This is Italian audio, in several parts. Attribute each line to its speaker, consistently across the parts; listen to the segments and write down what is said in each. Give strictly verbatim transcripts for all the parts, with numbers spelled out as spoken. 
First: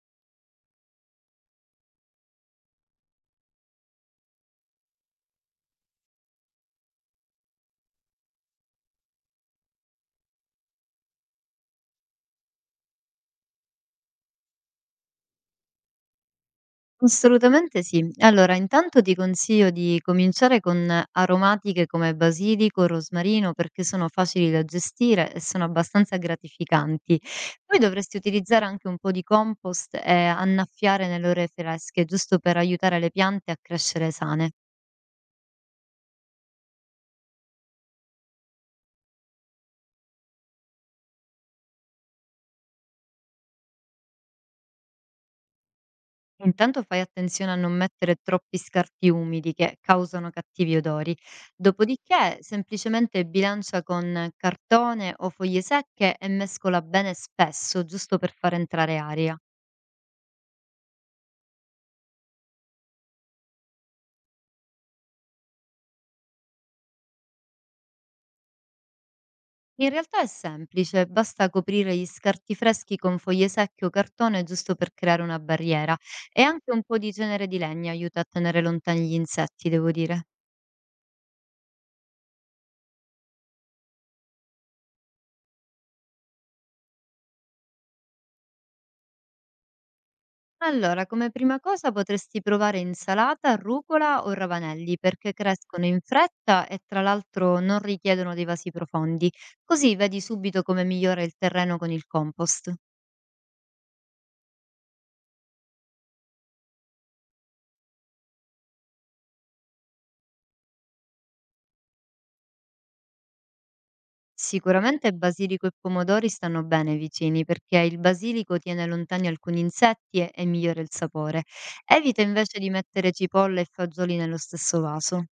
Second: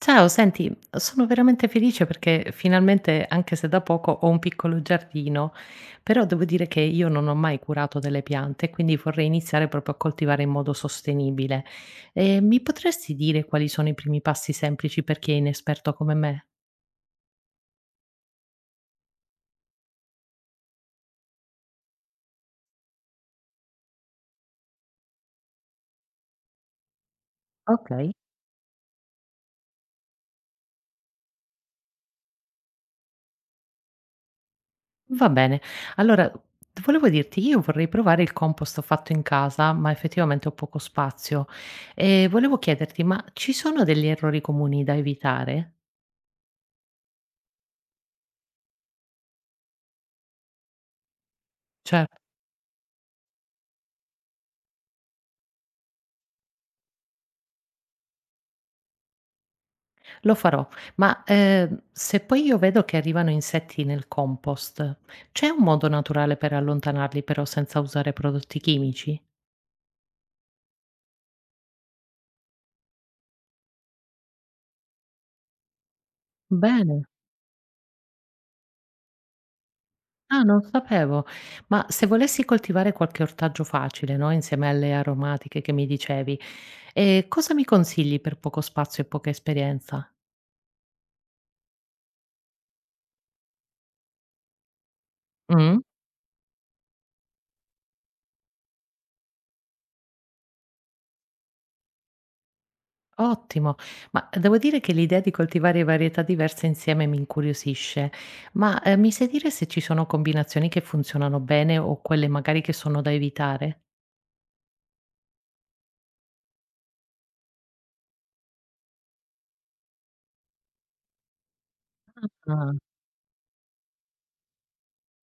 Speaker 1: Ciao, senti, sono veramente felice perché finalmente, anche se da poco, ho un piccolo giardino, però devo dire che io non ho mai curato delle piante, quindi vorrei iniziare proprio a coltivare in modo sostenibile. Eh, mi potresti dire quali sono i primi passi semplici per chi è inesperto come me?
Speaker 2: Assolutamente sì. Allora, intanto ti consiglio di cominciare con aromatiche come basilico, rosmarino, perché sono facili da gestire e sono abbastanza gratificanti. Poi
Speaker 1: Ok,
Speaker 2: dovresti utilizzare anche un po' di compost e annaffiare nelle ore fresche, giusto per aiutare le piante a crescere sane.
Speaker 1: va bene, allora volevo dirti, io vorrei provare il compost fatto in casa, ma effettivamente ho poco spazio e volevo chiederti, ma ci sono degli errori comuni da evitare?
Speaker 2: Intanto fai attenzione a non mettere troppi scarti umidi che causano cattivi odori.
Speaker 1: Cioè,
Speaker 2: Dopodiché, semplicemente bilancia con cartone o foglie secche e mescola bene spesso, giusto per far entrare aria.
Speaker 1: lo farò, ma, ehm, se poi io vedo che arrivano insetti nel compost, c'è un modo naturale per allontanarli però senza usare prodotti chimici?
Speaker 2: In realtà è semplice, basta coprire gli scarti freschi con foglie secche o cartone giusto per creare una barriera e anche un po'
Speaker 1: Bene.
Speaker 2: di cenere di legna aiuta a tenere lontani gli insetti, devo dire.
Speaker 1: Ah, non sapevo. Ma se volessi coltivare qualche ortaggio facile, no, insieme alle aromatiche che mi dicevi, ehm, cosa mi consigli per poco spazio e poca esperienza?
Speaker 2: Allora, come prima cosa potresti provare insalata, rucola o ravanelli perché
Speaker 1: Mh?
Speaker 2: crescono in fretta e tra l'altro non richiedono dei vasi profondi, così vedi subito come migliora il terreno con il compost.
Speaker 1: Ottimo, ma eh, devo dire che l'idea di coltivare varietà diverse insieme mi incuriosisce, ma eh, mi sai dire se ci sono combinazioni che funzionano bene o quelle magari che sono da evitare?
Speaker 2: Sicuramente basilico e pomodori stanno bene vicini perché il basilico tiene lontani alcuni insetti e, e migliora il sapore. Evita invece di
Speaker 1: Ah,
Speaker 2: mettere cipolle e fagioli nello stesso vaso.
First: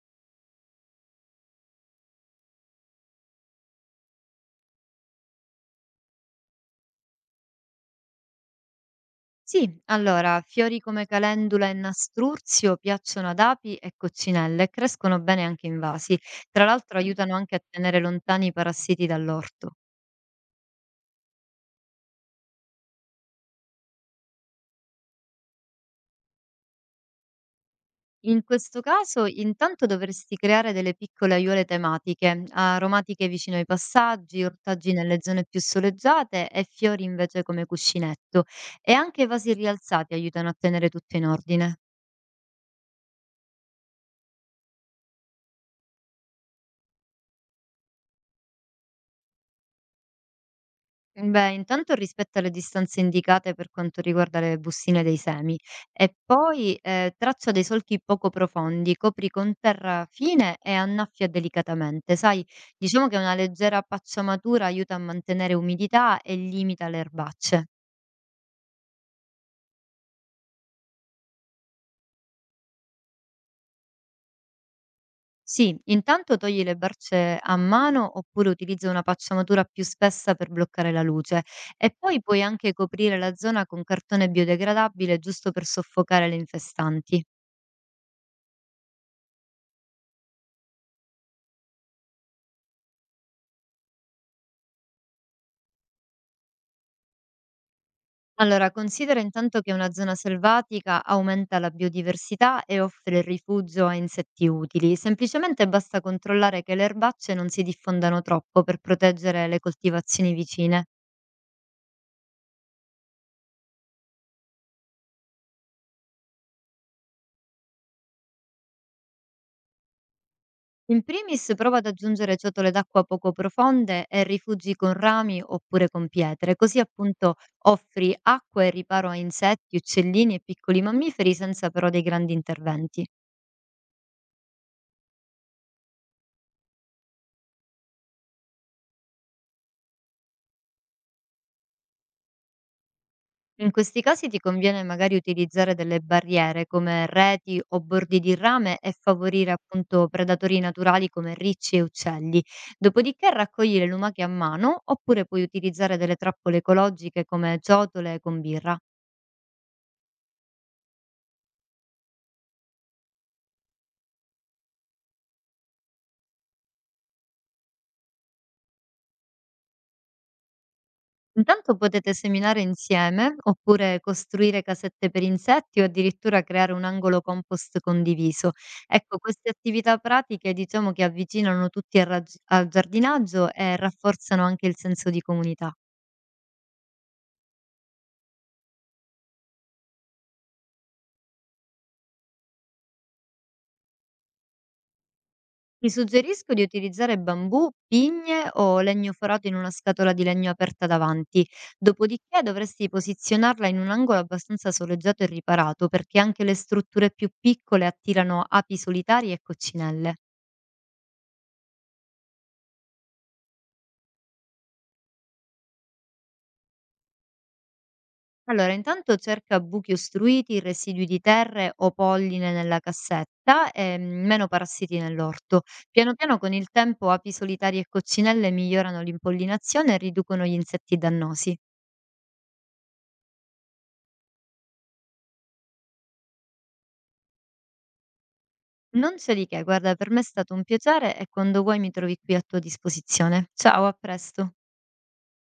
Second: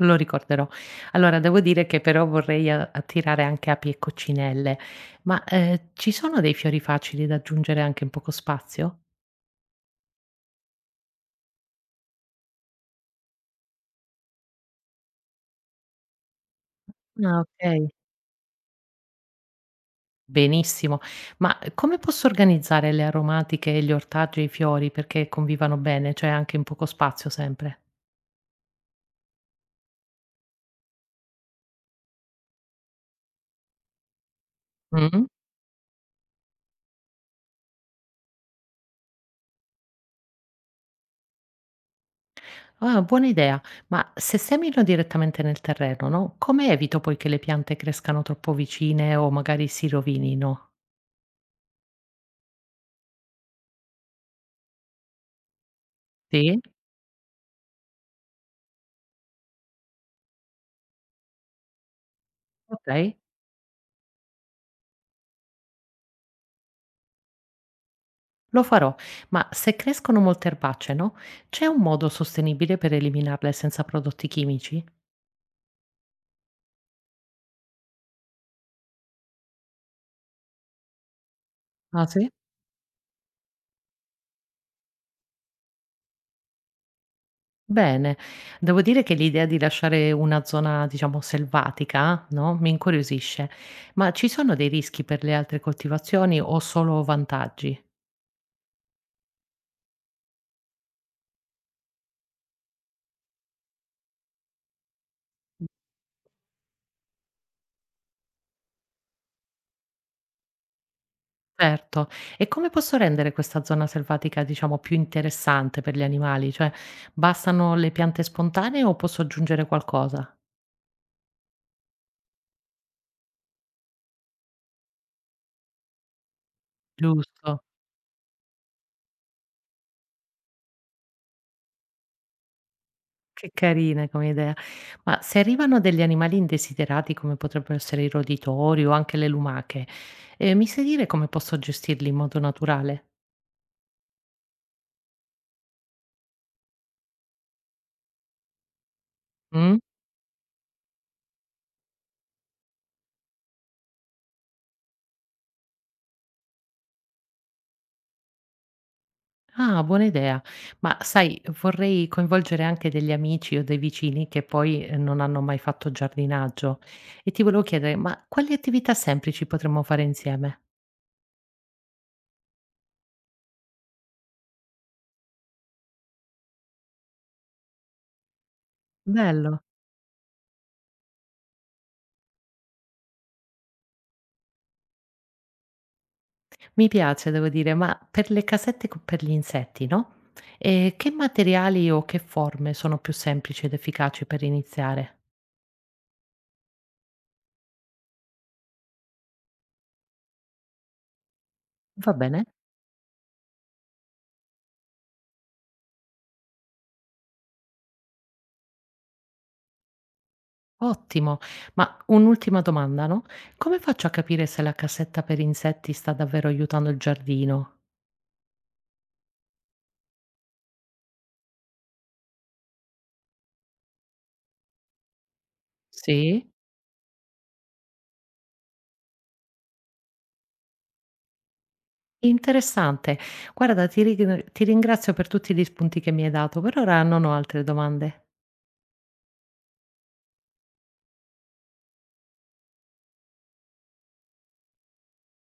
Speaker 1: lo ricorderò. Allora, devo dire che però vorrei a- attirare anche api e coccinelle, ma eh, ci sono dei fiori facili da aggiungere anche in poco spazio?
Speaker 2: Sì, allora, fiori come calendula e nastruzio piacciono ad api e coccinelle e crescono bene anche in vasi. Tra l'altro aiutano
Speaker 1: Ah,
Speaker 2: anche a
Speaker 1: ok.
Speaker 2: tenere lontani i parassiti dall'orto.
Speaker 1: Benissimo, ma come posso organizzare le aromatiche, gli ortaggi e i fiori perché convivano bene, cioè anche in poco spazio sempre?
Speaker 2: In questo caso, intanto dovresti creare delle piccole aiuole tematiche, aromatiche vicino ai passaggi, ortaggi nelle
Speaker 1: Mh.
Speaker 2: zone più soleggiate e fiori invece come cuscinetto. E anche i vasi rialzati aiutano a tenere tutto in ordine.
Speaker 1: Ah, buona idea. Ma se semino direttamente nel terreno, no, come evito poi che le piante crescano troppo vicine o magari si rovinino?
Speaker 2: Beh, intanto rispetta le distanze indicate per quanto riguarda le bustine dei semi e
Speaker 1: Sì?
Speaker 2: poi eh, traccia dei solchi poco profondi, copri con terra fine e annaffia delicatamente. Sai, diciamo
Speaker 1: Okay,
Speaker 2: che una leggera pacciamatura aiuta a mantenere umidità e limita le erbacce.
Speaker 1: lo farò. Ma se crescono molte erbacee, no, c'è un modo sostenibile per eliminarle senza prodotti chimici?
Speaker 2: Sì, intanto togli le barce a mano oppure utilizza una pacciamatura più spessa per bloccare la luce e
Speaker 1: Ah,
Speaker 2: poi
Speaker 1: sì?
Speaker 2: puoi anche coprire la zona con cartone biodegradabile giusto per soffocare le infestanti.
Speaker 1: Bene. Devo dire che l'idea di lasciare una zona, diciamo, selvatica, no, mi incuriosisce. Ma ci sono dei rischi per le altre coltivazioni o solo vantaggi?
Speaker 2: Allora, considera intanto che una zona selvatica aumenta la biodiversità e offre rifugio a insetti utili. Semplicemente basta controllare che le erbacce non si diffondano troppo per proteggere le coltivazioni vicine.
Speaker 1: Certo. E come posso rendere questa zona selvatica, diciamo, più interessante per gli animali? Cioè, bastano le piante spontanee o posso aggiungere qualcosa?
Speaker 2: In primis, prova ad aggiungere ciotole d'acqua poco profonde e rifugi con rami oppure con pietre, così appunto
Speaker 1: Giusto.
Speaker 2: offri acqua e riparo a insetti, uccellini e piccoli mammiferi senza però dei grandi interventi.
Speaker 1: Che carine come idea. Ma se arrivano degli animali indesiderati, come potrebbero essere i roditori o anche le lumache, eh, mi sai dire come posso gestirli in modo naturale?
Speaker 2: In questi casi ti conviene magari utilizzare delle barriere come reti o bordi di rame e favorire
Speaker 1: Mm?
Speaker 2: appunto predatori naturali come ricci e uccelli. Dopodiché raccogliere lumache a mano oppure puoi utilizzare delle trappole ecologiche come ciotole con birra.
Speaker 1: Ah, buona idea. Ma sai, vorrei coinvolgere anche degli amici o dei vicini che poi eh, non hanno mai fatto giardinaggio. E ti volevo chiedere, ma quali attività semplici potremmo fare insieme?
Speaker 2: Intanto potete seminare insieme oppure costruire casette per insetti o addirittura creare un angolo compost condiviso. Ecco, queste
Speaker 1: Bello,
Speaker 2: attività pratiche diciamo che avvicinano tutti al raggi- al giardinaggio e rafforzano anche il senso di comunità.
Speaker 1: mi piace, devo dire, ma per le casette co- per gli insetti, no? E che materiali o che forme sono più semplici ed efficaci per iniziare?
Speaker 2: Ti suggerisco di utilizzare bambù, pigne o legno forato in una scatola di legno aperta davanti,
Speaker 1: Va
Speaker 2: dopodiché
Speaker 1: bene?
Speaker 2: dovresti posizionarla in un angolo abbastanza soleggiato e riparato perché anche le strutture più piccole attirano api solitarie e coccinelle.
Speaker 1: Ottimo. Ma un'ultima domanda, no? Come faccio a capire se la cassetta per insetti sta davvero aiutando il giardino?
Speaker 2: Allora, intanto cerca buchi ostruiti, residui di terre o polline nella cassetta e mm, meno parassiti nell'orto. Piano piano
Speaker 1: Sì?
Speaker 2: con il tempo api solitarie e coccinelle migliorano l'impollinazione e riducono gli insetti dannosi.
Speaker 1: Interessante. Guarda, ti ring ti ringrazio per tutti gli spunti che mi hai dato. Per ora non ho altre domande.
Speaker 2: Non c'è di che, guarda, per me è stato un piacere e quando vuoi mi trovi qui a tua disposizione. Ciao, a presto.